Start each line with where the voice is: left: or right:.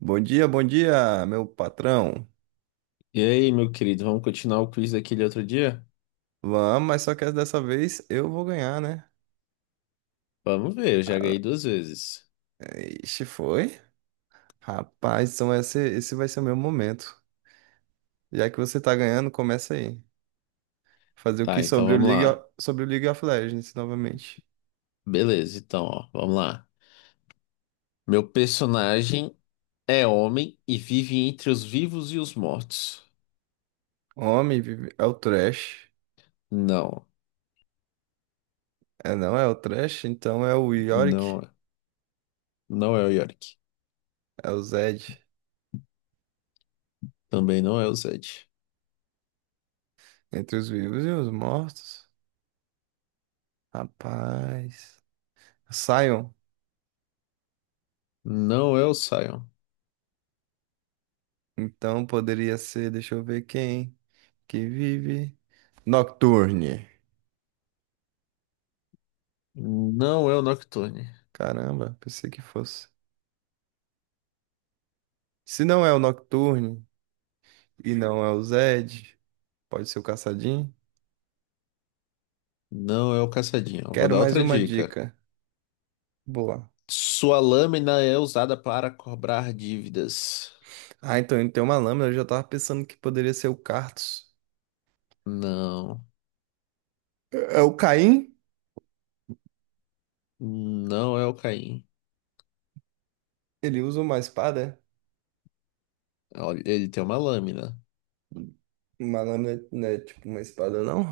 right: Bom dia, meu patrão.
left: E aí, meu querido, vamos continuar o quiz daquele outro dia?
right: Vamos, mas só que dessa vez eu vou ganhar, né?
left: Vamos ver, eu já ganhei duas vezes.
right: Ixi, foi? Rapaz, então esse vai ser o meu momento. Já que você tá ganhando, começa aí. Fazer o que
left: Tá, então
right: sobre o
left: vamos lá.
right: Sobre o League of Legends novamente.
left: Beleza, então, ó, vamos lá. Meu personagem é homem e vive entre os vivos e os mortos.
right: Homem, é o Thresh.
left: Não,
right: É, não é o Thresh, então é o Yorick,
left: não, não é o Yorick.
right: é o Zed.
left: Também não é o Zed.
right: Entre os vivos e os mortos. Rapaz. Sion.
left: Não é o Sion.
right: Então poderia ser, deixa eu ver quem. Que vive. Nocturne.
left: Não é o Nocturne.
right: Caramba, pensei que fosse. Se não é o Nocturne e não é o Zed, pode ser o Caçadinho.
left: Não é o Caçadinho. Eu vou
right: Quero
left: dar
right: mais
left: outra
right: uma
left: dica.
right: dica. Boa.
left: Sua lâmina é usada para cobrar dívidas.
right: Ah, então ele tem uma lâmina. Eu já tava pensando que poderia ser o Cartus.
left: Não.
right: É o Caim?
left: Não é o Caim.
right: Ele usa uma espada?
left: Olha, ele tem uma lâmina.
right: É? Uma lâmina não é tipo uma espada, não?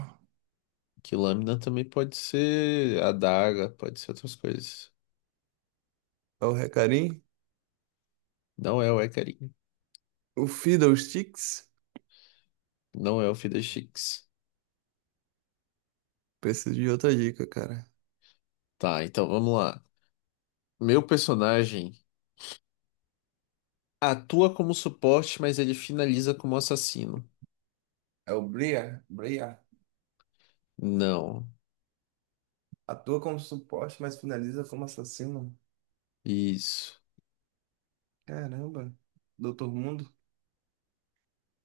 left: Que lâmina também pode ser adaga, pode ser outras coisas.
right: É o Recarim?
left: Não é o Ecarim.
right: O Fiddlesticks?
left: Não é o Fiddlesticks.
right: Preciso de outra dica, cara.
left: Tá, então vamos lá. Meu personagem atua como suporte, mas ele finaliza como assassino.
right: É o Briar? Bria.
left: Não.
right: Atua como suporte, mas finaliza como assassino.
left: Isso.
right: Caramba, Doutor Mundo?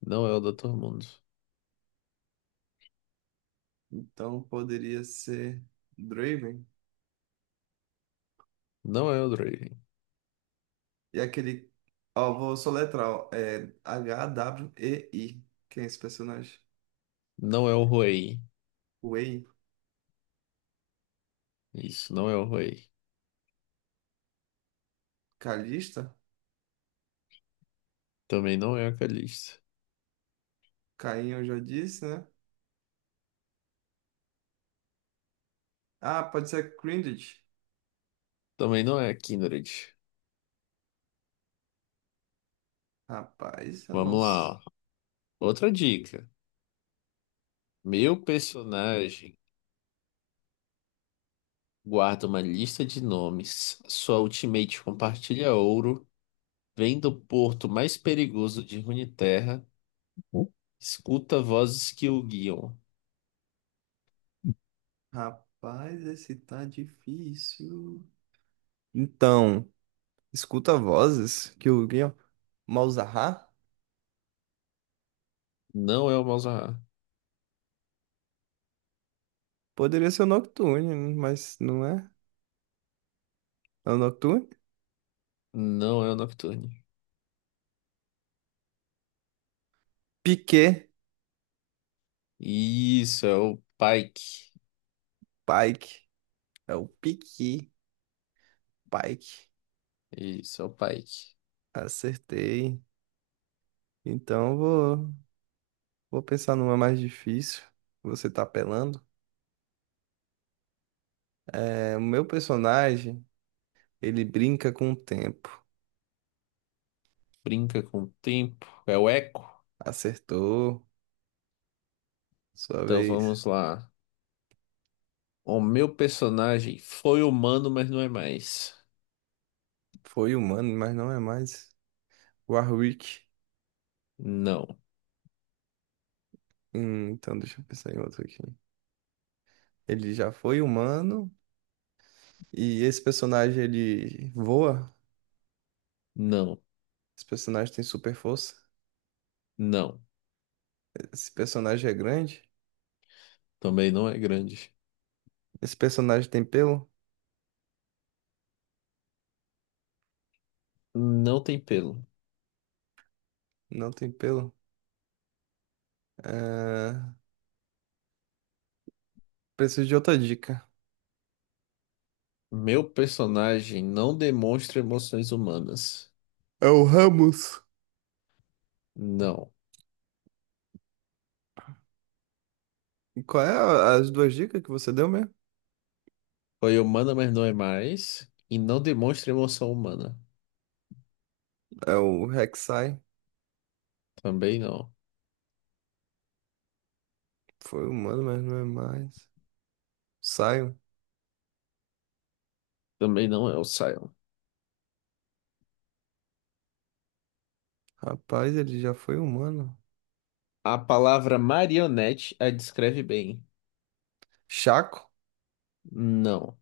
left: Não é o Dr. Mundo.
right: Então poderia ser Draven.
left: Não é o Draven.
right: E aquele. Ó, vou soletrar, ó. É H-W-E-I. Quem é esse personagem?
left: Não é o Ruei.
right: Wei.
left: Isso, não é o Ruei.
right: Kalista?
left: Também não é a Calista.
right: Caim eu já disse, né? Ah, pode ser Grinded.
left: Também não é a Kindred.
right: Rapaz, eu não.
left: Vamos lá,
right: s-
left: ó. Outra dica. Meu personagem guarda uma lista de nomes. Sua ultimate compartilha ouro. Vem do porto mais perigoso de Runeterra. Escuta vozes que o guiam.
right: Rapaz, esse tá difícil. Então, escuta vozes que o Guion. Malzahar?
left: Não é o Malzahar.
right: Poderia ser o Nocturne, mas não é? É o Nocturne?
left: Não é o Nocturne.
right: Piquet.
left: Isso, é o Pike.
right: Pike. É o Piqui, Pike.
left: Isso, é o Pike.
right: Acertei. Então eu vou, vou pensar numa mais difícil. Você tá apelando? É, o meu personagem, ele brinca com o tempo.
left: Brinca com o tempo. É o Echo.
right: Acertou. Sua
left: Então
right: vez.
left: vamos lá. O meu personagem foi humano, mas não é mais.
right: Foi humano, mas não é mais. Warwick.
left: Não,
right: Então deixa eu pensar em outro aqui. Ele já foi humano. E esse personagem, ele voa.
left: não,
right: Esse personagem tem super força.
left: não.
right: Esse personagem é grande.
left: Também não é grande.
right: Esse personagem tem pelo?
left: Não tem pelo.
right: Não tem pelo. É, preciso de outra dica.
left: Meu personagem não demonstra emoções humanas.
right: É o Ramos.
left: Não.
right: E qual é as duas dicas que você deu mesmo?
left: Foi humana, mas não é mais. E não demonstra emoção humana.
right: É o Rek'Sai.
left: Também não.
right: Foi humano, mas não é mais. Sion.
left: Também não é o Sion.
right: Rapaz, ele já foi humano.
left: A palavra marionete a descreve bem.
right: Chaco.
left: Não.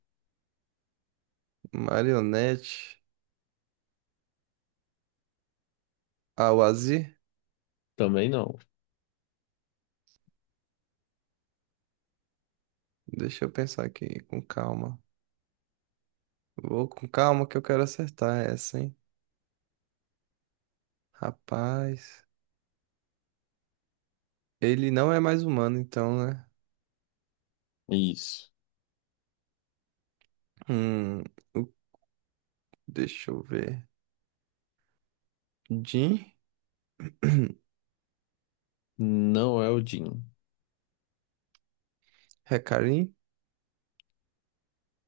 right: Marionete. Awazir.
left: Também não.
right: Deixa eu pensar aqui, com calma. Vou com calma que eu quero acertar essa, hein? Rapaz. Ele não é mais humano, então, né?
left: Isso.
right: Hum, o- deixa eu ver. Jin?
left: Não é o Jin.
right: Recarim?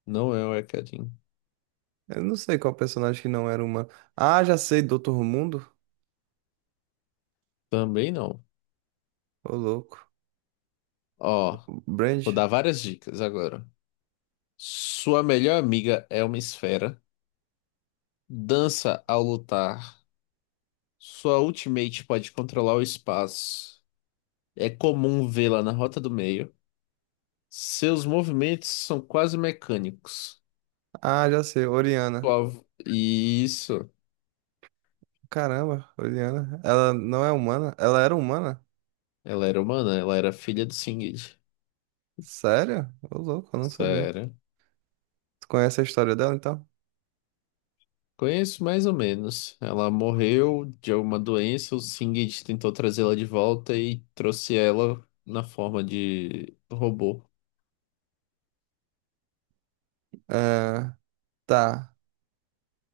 left: Não é o Ekadin.
right: Eu não sei qual personagem que não era humano. Ah, já sei, Doutor Mundo.
left: Também não.
right: Ô, louco.
left: Ó, vou
right: Brand.
left: dar várias dicas agora. Sua melhor amiga é uma esfera. Dança ao lutar. Sua ultimate pode controlar o espaço. É comum vê-la na rota do meio. Seus movimentos são quase mecânicos.
right: Ah, já sei, Oriana.
left: Isso.
right: Caramba, Oriana. Ela não é humana? Ela era humana?
left: Ela era humana, ela era filha do Singed.
right: Sério? Ô, louco, eu não sabia.
left: Sério.
right: Tu conhece a história dela, então?
left: Conheço mais ou menos. Ela morreu de alguma doença, o Singed tentou trazê-la de volta e trouxe ela na forma de robô.
right: É, tá.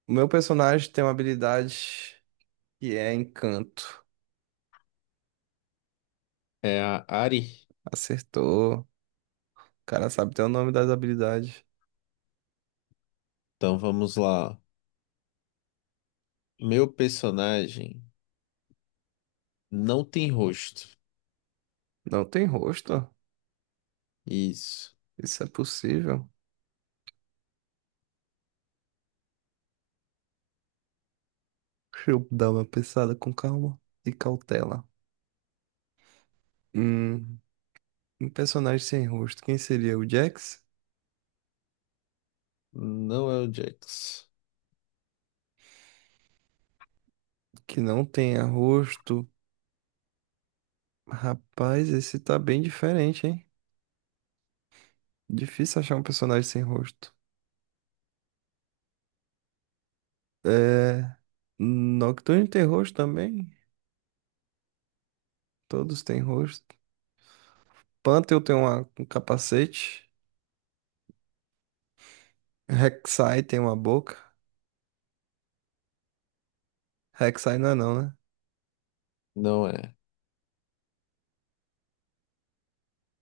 right: O meu personagem tem uma habilidade que é encanto.
left: É a Ari.
right: Acertou. Cara sabe até o nome das habilidades.
left: Então vamos lá. Meu personagem não tem rosto.
right: Não tem rosto?
left: Isso.
right: Isso é possível? Deixa eu dar uma pensada com calma e cautela. Hum, um personagem sem rosto. Quem seria o Jax?
left: Não é o Jax.
right: Que não tenha rosto. Rapaz, esse tá bem diferente, hein? Difícil achar um personagem sem rosto. É. Nocturne tem rosto também? Todos têm rosto. Panther tem um capacete. Rek'Sai tem uma boca. Rek'Sai não é não, né?
left: Não é.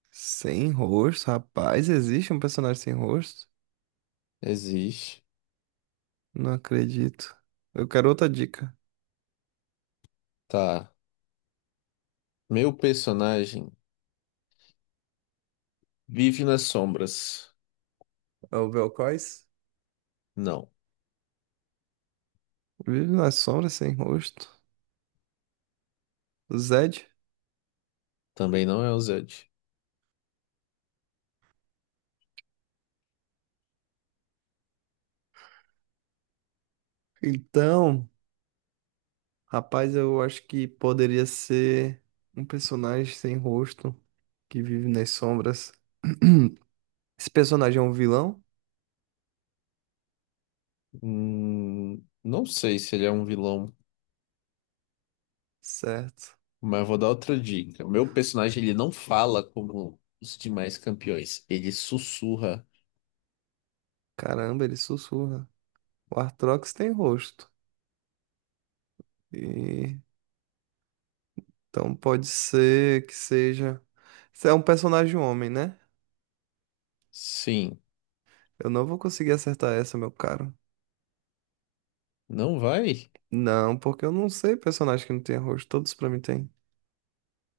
right: Sem rosto, rapaz, existe um personagem sem rosto?
left: Existe.
right: Não acredito. Eu quero outra dica.
left: Tá. Meu personagem vive nas sombras.
right: É o Belcois?
left: Não.
right: Vive nas sombras sem rosto. Zed?
left: Também não é o Zed.
right: Então, rapaz, eu acho que poderia ser um personagem sem rosto que vive nas sombras. Esse personagem é um vilão?
left: Não sei se ele é um vilão,
right: Certo.
left: mas vou dar outra dica. Meu personagem, ele não fala como os demais campeões. Ele sussurra.
right: Caramba, ele sussurra. O Arthrox tem rosto. E então pode ser que seja. Você é um personagem homem, né?
left: Sim.
right: Eu não vou conseguir acertar essa, meu caro.
left: Não vai?
right: Não, porque eu não sei personagem que não tem rosto. Todos pra mim tem.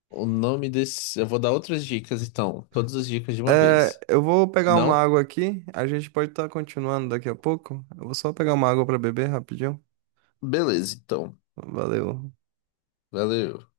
left: O nome desse. Eu vou dar outras dicas, então. Todas as dicas de uma
right: É,
left: vez.
right: eu vou pegar uma
left: Não?
right: água aqui. A gente pode estar continuando daqui a pouco. Eu vou só pegar uma água pra beber rapidinho.
left: Beleza, então.
right: Valeu.
left: Valeu.